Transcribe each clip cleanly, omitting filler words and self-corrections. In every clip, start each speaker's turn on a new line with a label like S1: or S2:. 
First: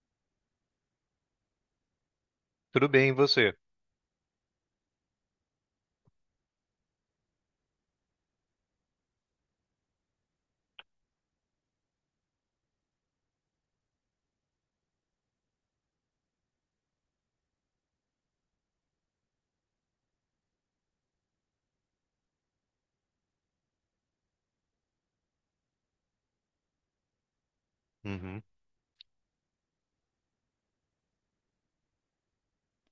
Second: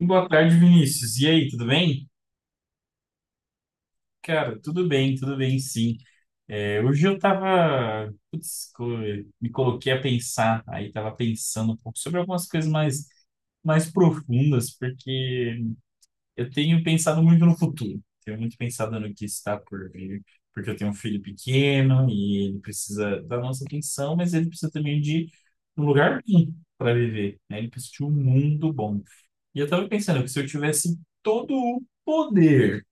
S1: Boa tarde, Vinícius. E aí, tudo bem?
S2: Tudo bem, e você?
S1: Cara, tudo bem, sim. É, hoje eu tava, putz, me coloquei a pensar, aí tava pensando um pouco sobre algumas coisas mais profundas, porque eu tenho pensado muito no futuro. Tenho muito pensado no que está por vir, porque eu tenho um filho pequeno e ele precisa da nossa atenção, mas ele precisa também de um lugar bom para viver, né? Ele precisa de um
S2: Uhum,
S1: mundo bom. E eu tava pensando que se eu tivesse todo o poder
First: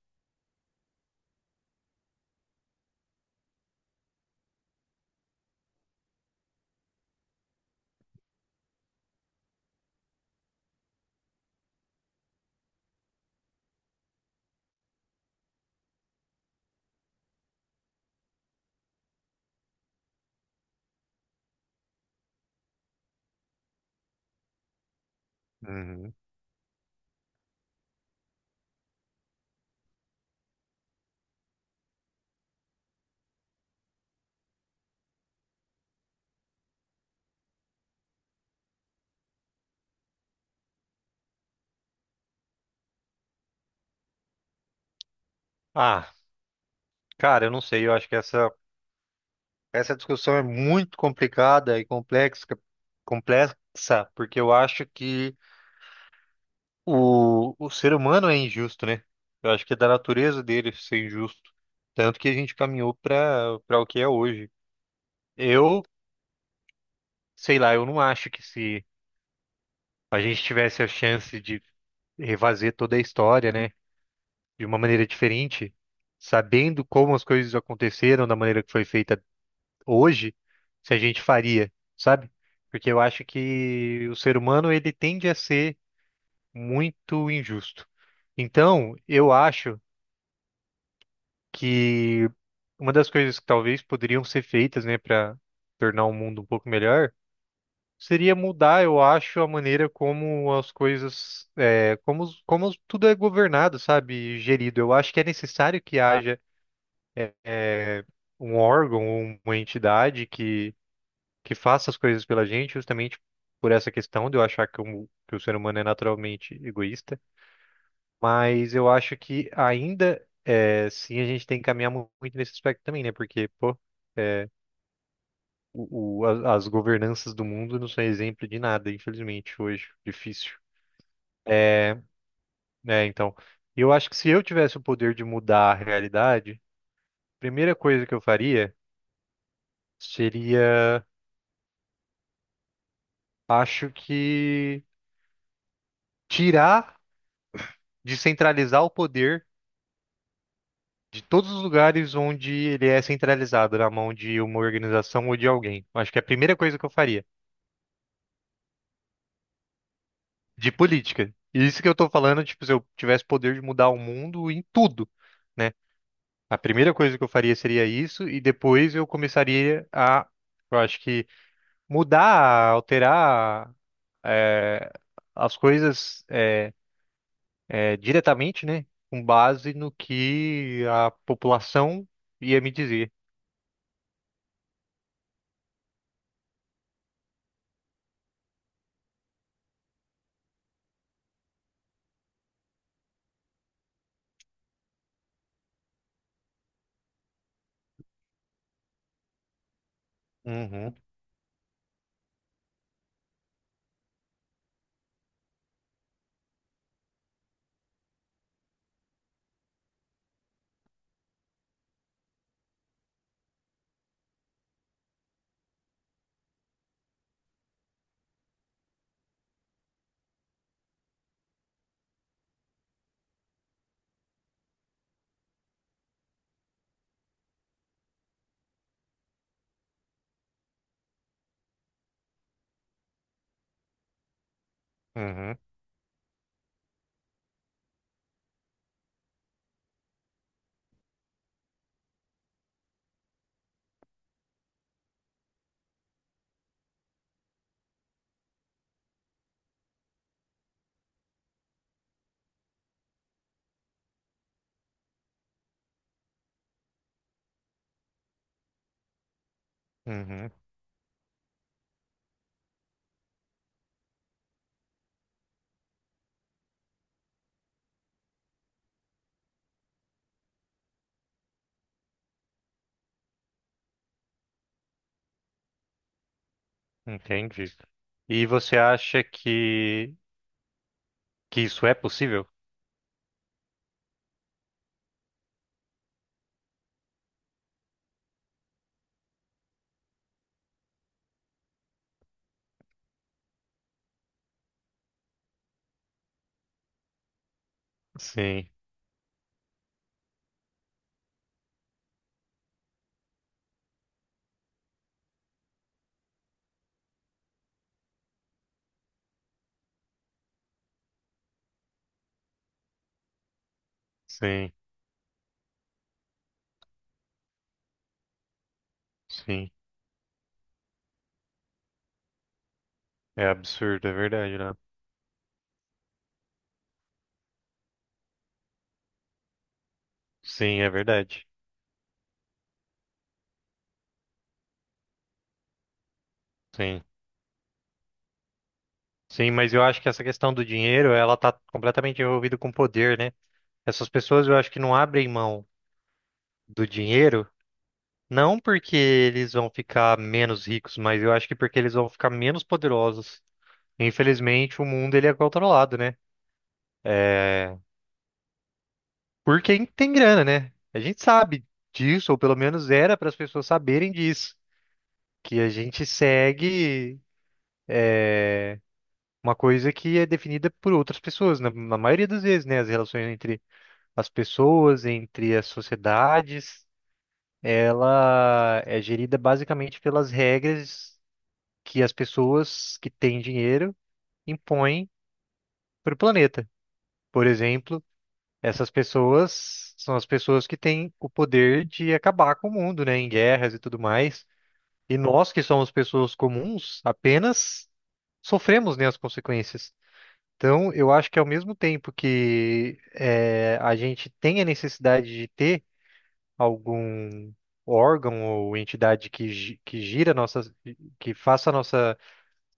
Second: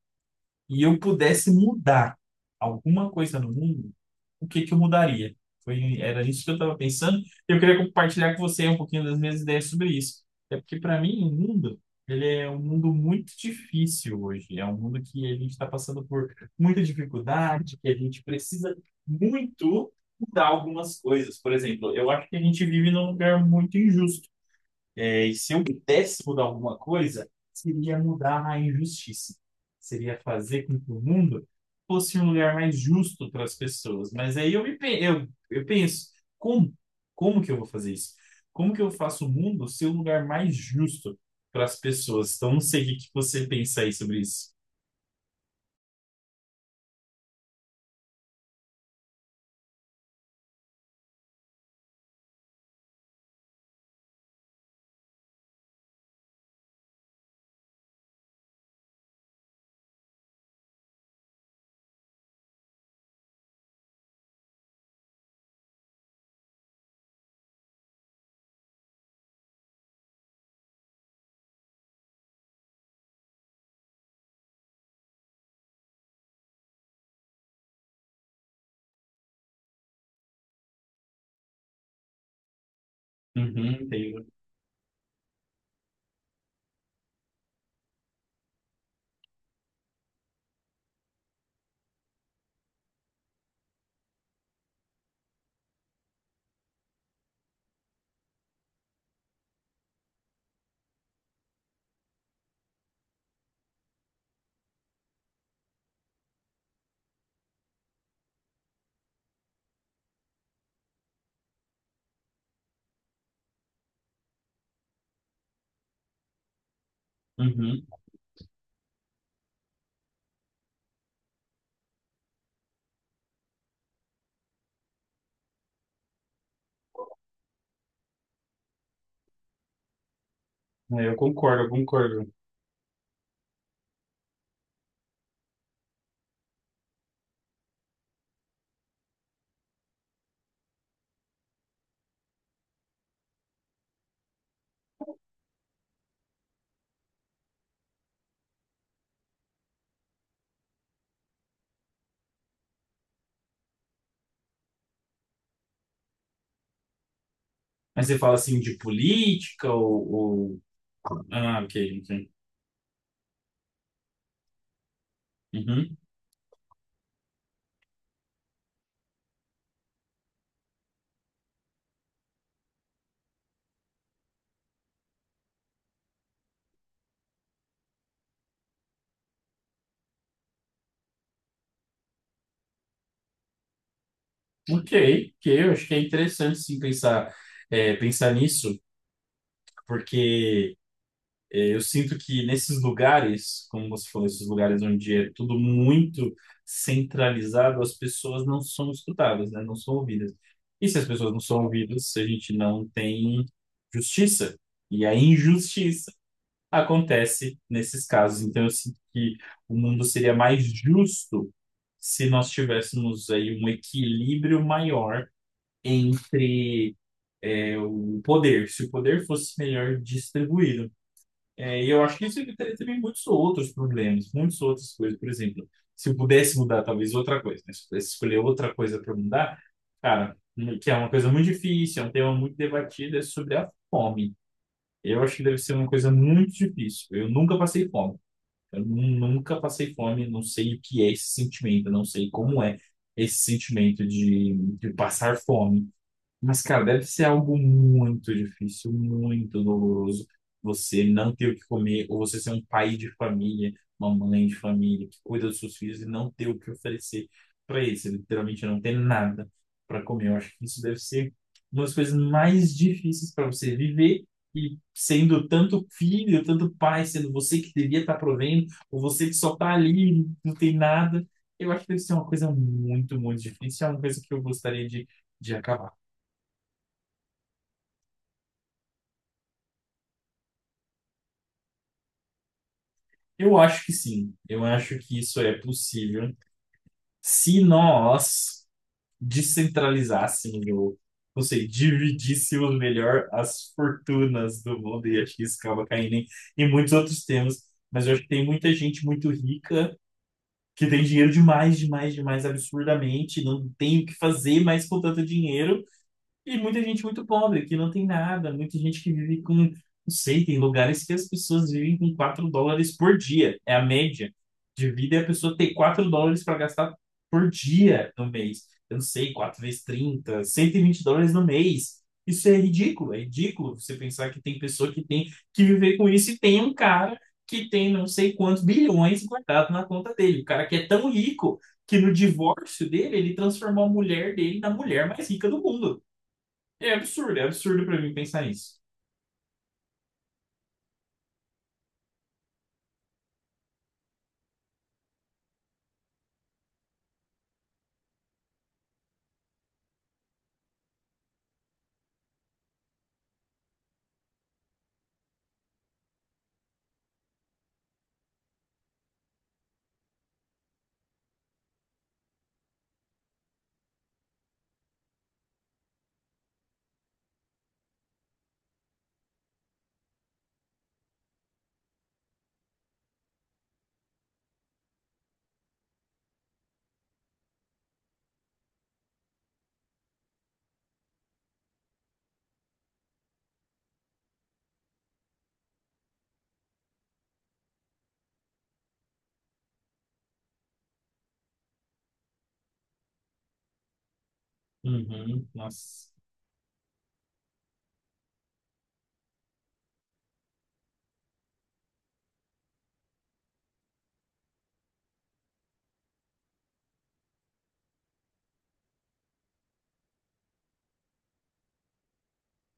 S1: e eu pudesse mudar alguma coisa no mundo, o que que eu mudaria? Era isso que eu estava pensando. Eu queria compartilhar com você um pouquinho das minhas ideias sobre isso. É porque, para mim, o mundo, ele é um mundo muito difícil hoje. É um mundo que a gente está passando por muita dificuldade, que a gente precisa muito mudar algumas coisas. Por exemplo, eu acho que a gente vive num lugar muito injusto. E se eu
S2: uhum.
S1: pudesse mudar alguma coisa, seria mudar a injustiça. Seria fazer com que o mundo fosse um lugar mais justo para as pessoas. Mas aí eu penso, como? Como que eu vou fazer isso? Como que eu faço o mundo ser um lugar mais justo para as pessoas? Então, não sei o que que você pensa aí sobre isso.
S2: Ah, Cara, eu não sei, eu acho que essa discussão é muito complicada e complexa, porque eu acho que o ser humano é injusto, né? Eu acho que é da natureza dele ser injusto. Tanto que a gente caminhou para o que é hoje. Eu, sei lá, eu não acho que se a gente tivesse a chance de refazer toda a história, né, de uma maneira diferente, sabendo como as coisas aconteceram da maneira que foi feita hoje se a gente faria, sabe? Porque eu acho
S1: Uhum,
S2: que o
S1: entendo.
S2: ser humano ele tende a ser muito injusto. Então, eu acho que uma das coisas que talvez poderiam ser feitas, né, para tornar o mundo um pouco melhor, seria mudar, eu acho, a maneira como as coisas, é, como, como tudo é governado, sabe, gerido. Eu acho que é necessário que haja é, um órgão ou uma entidade que faça as coisas pela gente, justamente por essa questão de eu achar que que o ser humano é naturalmente egoísta.
S1: Uhum.
S2: Mas eu acho que ainda é, sim a gente tem que caminhar mu- muito nesse aspecto também, né? Porque, pô, é, as governanças do mundo não são exemplo de nada, infelizmente, hoje. Difícil.
S1: É, eu concordo, eu
S2: É,
S1: concordo.
S2: né, então, eu acho que se eu tivesse o poder de mudar a realidade, a primeira coisa que eu faria seria, acho que, tirar, descentralizar o poder de todos os lugares onde ele é centralizado na mão de uma organização ou de alguém. Acho que é a primeira coisa que eu faria.
S1: Mas você fala assim de política ou...
S2: De política.
S1: Ah,
S2: E isso que eu
S1: ok,
S2: tô
S1: ok.
S2: falando, tipo, se eu tivesse poder de mudar o mundo em tudo, né?
S1: Uhum.
S2: A primeira coisa que eu faria seria isso, e depois eu começaria a, eu acho que, mudar, alterar, eh, as coisas, diretamente, né? Com base no que a população ia me dizer.
S1: Ok, que eu acho que é interessante sim pensar, pensar nisso, porque eu sinto que nesses lugares, como você falou, esses lugares onde é tudo muito centralizado, as pessoas não são escutadas, né? Não são ouvidas. E
S2: Uhum,
S1: se as pessoas não são ouvidas, a gente não tem justiça. E a injustiça acontece nesses casos. Então eu sinto que o mundo seria mais justo se nós tivéssemos aí um equilíbrio maior entre o poder, se o poder fosse melhor distribuído. É, e eu acho que isso evitaria também muitos outros problemas, muitas outras coisas. Por exemplo, se eu pudesse mudar talvez outra coisa, né? Se eu pudesse escolher outra coisa para mudar, cara, que é uma coisa muito difícil, é um tema muito debatido, é sobre a fome. Eu acho que
S2: uhum,
S1: deve ser uma coisa muito difícil. Eu nunca passei fome. Nunca passei fome, não sei o que é esse sentimento, não sei como é esse sentimento de passar fome. Mas, cara, deve ser algo muito difícil, muito doloroso você não ter o que comer, ou você ser um pai de família, uma mãe de família que cuida dos seus filhos e não ter o que oferecer para eles. Você literalmente não tem nada para comer. Eu
S2: uhum.
S1: acho que isso deve ser uma das coisas mais difíceis para você viver. E sendo tanto filho, tanto pai, sendo você que devia estar provendo, ou você que só está ali, não tem nada, eu acho que deve ser uma coisa muito, muito difícil. É uma coisa que eu gostaria de acabar.
S2: Entendi. E você acha que isso é possível?
S1: Eu acho que sim. Eu acho que isso é possível se nós descentralizássemos, ou não sei, dividíssemos melhor as fortunas do mundo, e acho que isso acaba caindo em muitos outros temas. Mas eu acho que tem
S2: Sim,
S1: muita gente muito rica que tem dinheiro demais, demais, demais, absurdamente, não tem o que fazer mais com tanto dinheiro. E muita gente muito pobre, que não tem nada, muita gente que vive com, não sei, tem lugares que as pessoas vivem com 4 dólares por dia, é a média
S2: sim,
S1: de vida, é a pessoa ter 4 dólares para gastar por dia no mês. Eu não sei, quatro
S2: sim.
S1: vezes trinta 120 dólares no mês. Isso é
S2: É
S1: ridículo você
S2: absurdo, é
S1: pensar que tem
S2: verdade, né?
S1: pessoa que tem que viver com isso e tem um cara que tem não sei quantos bilhões guardado na conta dele. O cara que
S2: Sim,
S1: é
S2: é
S1: tão
S2: verdade.
S1: rico que no divórcio dele ele transformou a mulher dele na mulher mais rica do mundo.
S2: Sim.
S1: É absurdo pra mim pensar isso.
S2: Sim, mas eu acho que essa questão do dinheiro, ela tá completamente envolvida com poder, né? Essas pessoas eu acho que não abrem mão do dinheiro, não porque eles vão ficar menos ricos, mas eu acho que porque eles vão ficar menos poderosos. Infelizmente, o mundo ele é controlado, né? É, por quem tem grana, né? A gente sabe disso, ou pelo menos era para as pessoas saberem disso, que a gente segue uma coisa que é definida por outras pessoas, na maioria das vezes, né? As relações entre as pessoas, entre as sociedades, ela é gerida basicamente pelas regras que as pessoas que têm dinheiro impõem para o planeta. Por exemplo, essas pessoas são as pessoas que têm o poder de acabar com o mundo, né? Em guerras e tudo mais. E
S1: Uhum.
S2: nós, que somos
S1: Nossa.
S2: pessoas comuns, apenas sofremos, né, as consequências. Então, eu acho que ao mesmo tempo que a gente tem a necessidade de ter algum órgão ou entidade que, que gira a nossa, que faça a nossa,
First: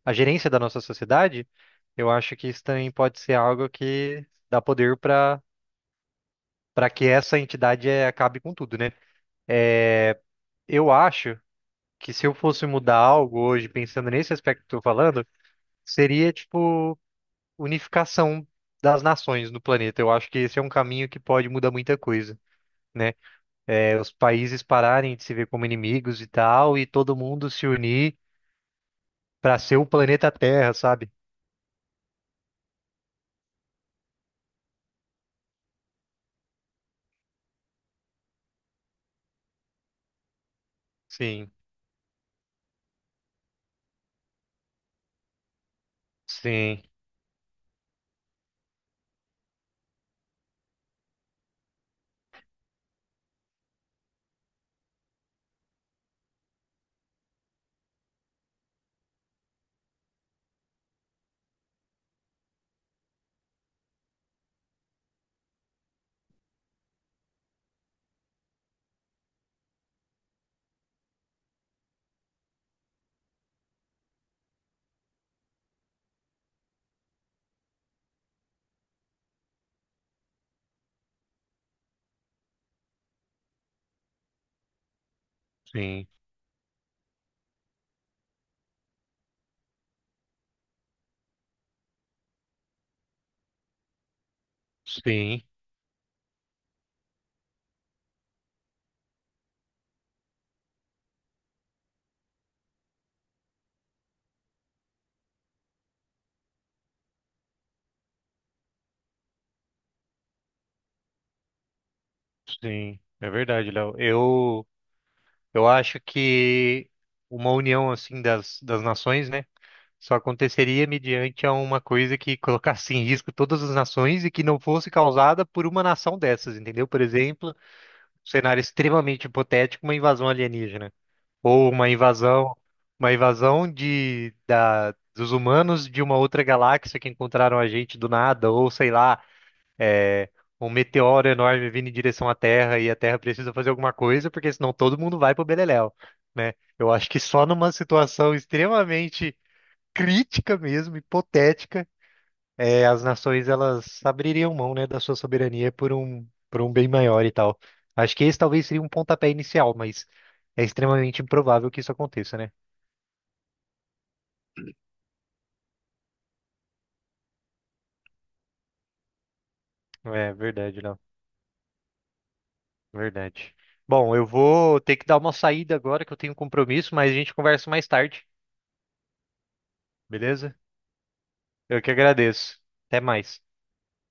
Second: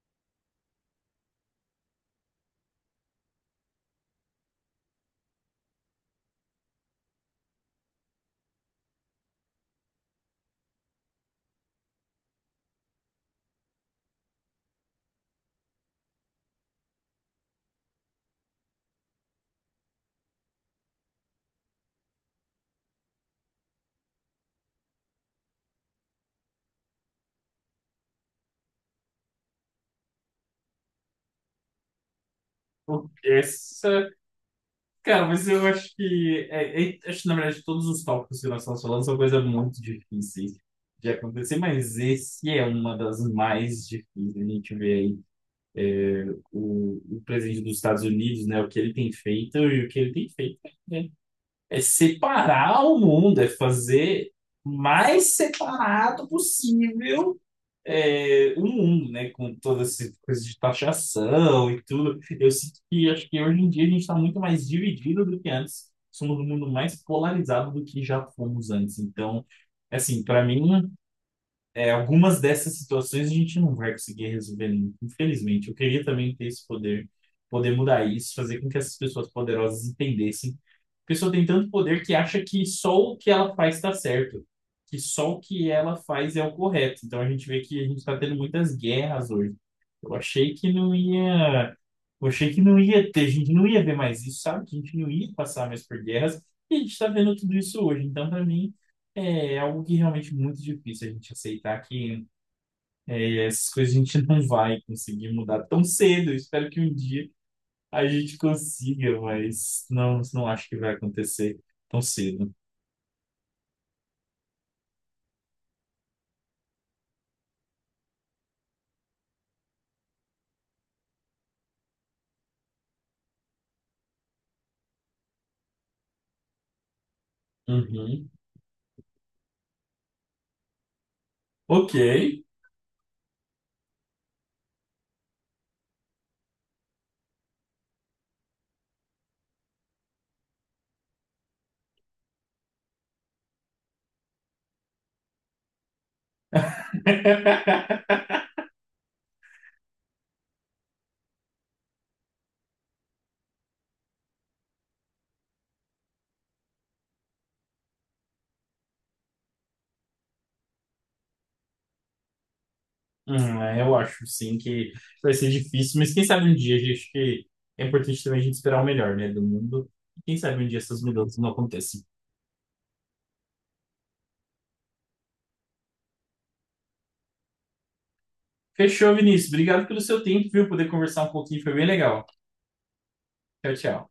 S2: a gerência da nossa sociedade, eu acho que isso também pode ser algo que dá poder para que essa entidade acabe com tudo, né? Eu acho que se eu fosse mudar algo hoje, pensando nesse aspecto que eu tô falando, seria tipo unificação das nações no planeta. Eu acho que esse é um caminho que pode mudar muita coisa, né? É, os países pararem de se ver como inimigos e tal, e todo mundo se unir para ser o planeta Terra, sabe?
S1: O- Essa. Cara, mas eu acho que... Acho que, na verdade, todos os tópicos que nós estamos falando são coisas muito difíceis de
S2: Sim,
S1: acontecer, mas esse é uma das mais difíceis. A gente vê aí
S2: sim,
S1: o presidente dos Estados Unidos, né? O que ele tem feito e o que ele tem feito é, é separar o mundo, é fazer mais separado possível, o mundo, né? Com todas essas coisas de taxação e tudo. Eu sinto que acho que hoje em dia a gente está muito mais dividido do que antes. Somos um mundo mais polarizado do que já fomos antes. Então, assim, para mim, algumas dessas situações a gente não vai conseguir resolver, infelizmente. Eu queria também ter esse poder, poder mudar isso, fazer com que essas pessoas poderosas entendessem. A pessoa tem tanto poder que acha que só o que ela faz está certo, que só o que ela
S2: sim,
S1: faz é o correto. Então a gente vê que a gente está tendo muitas guerras hoje. Eu achei que não ia, eu achei que não ia ter, a gente não ia ver mais isso, sabe? Que a gente não ia
S2: sim,
S1: passar mais por guerras. E a gente está vendo tudo isso hoje. Então, para mim é algo que realmente é muito difícil a gente aceitar que, essas coisas a gente não vai conseguir mudar tão cedo. Eu espero que um dia a gente consiga, mas não, não acho que vai acontecer tão cedo.
S2: sim. É verdade, Léo. Eu acho que uma união assim das nações, né? Só aconteceria mediante a uma coisa que colocasse em risco todas as nações e que não fosse causada por uma nação dessas, entendeu? Por exemplo,
S1: Uhum.
S2: cenário extremamente hipotético, uma invasão alienígena. Ou
S1: Ok.
S2: uma invasão dos humanos de uma outra galáxia que encontraram a gente do nada, ou sei lá, um meteoro enorme vindo em direção à Terra e a Terra precisa fazer alguma coisa, porque senão todo mundo vai pro beleléu, né? Eu acho que só numa situação extremamente crítica mesmo, hipotética, é, as nações elas abririam mão, né, da sua soberania por por um bem maior e tal. Acho que esse talvez seria um pontapé inicial, mas é extremamente improvável que isso aconteça, né?
S1: Eu acho sim que vai ser difícil, mas quem sabe um dia, acho que é importante também a gente esperar o melhor, né, do mundo.
S2: É
S1: Quem sabe um dia
S2: verdade, não.
S1: essas mudanças não acontecem.
S2: Verdade. Bom, eu vou ter que dar uma saída agora que eu tenho um compromisso, mas a gente conversa mais tarde,
S1: Fechou, Vinícius. Obrigado pelo seu tempo,
S2: beleza?
S1: viu? Poder conversar um pouquinho foi
S2: Eu
S1: bem
S2: que
S1: legal.
S2: agradeço. Até mais.
S1: Tchau, tchau.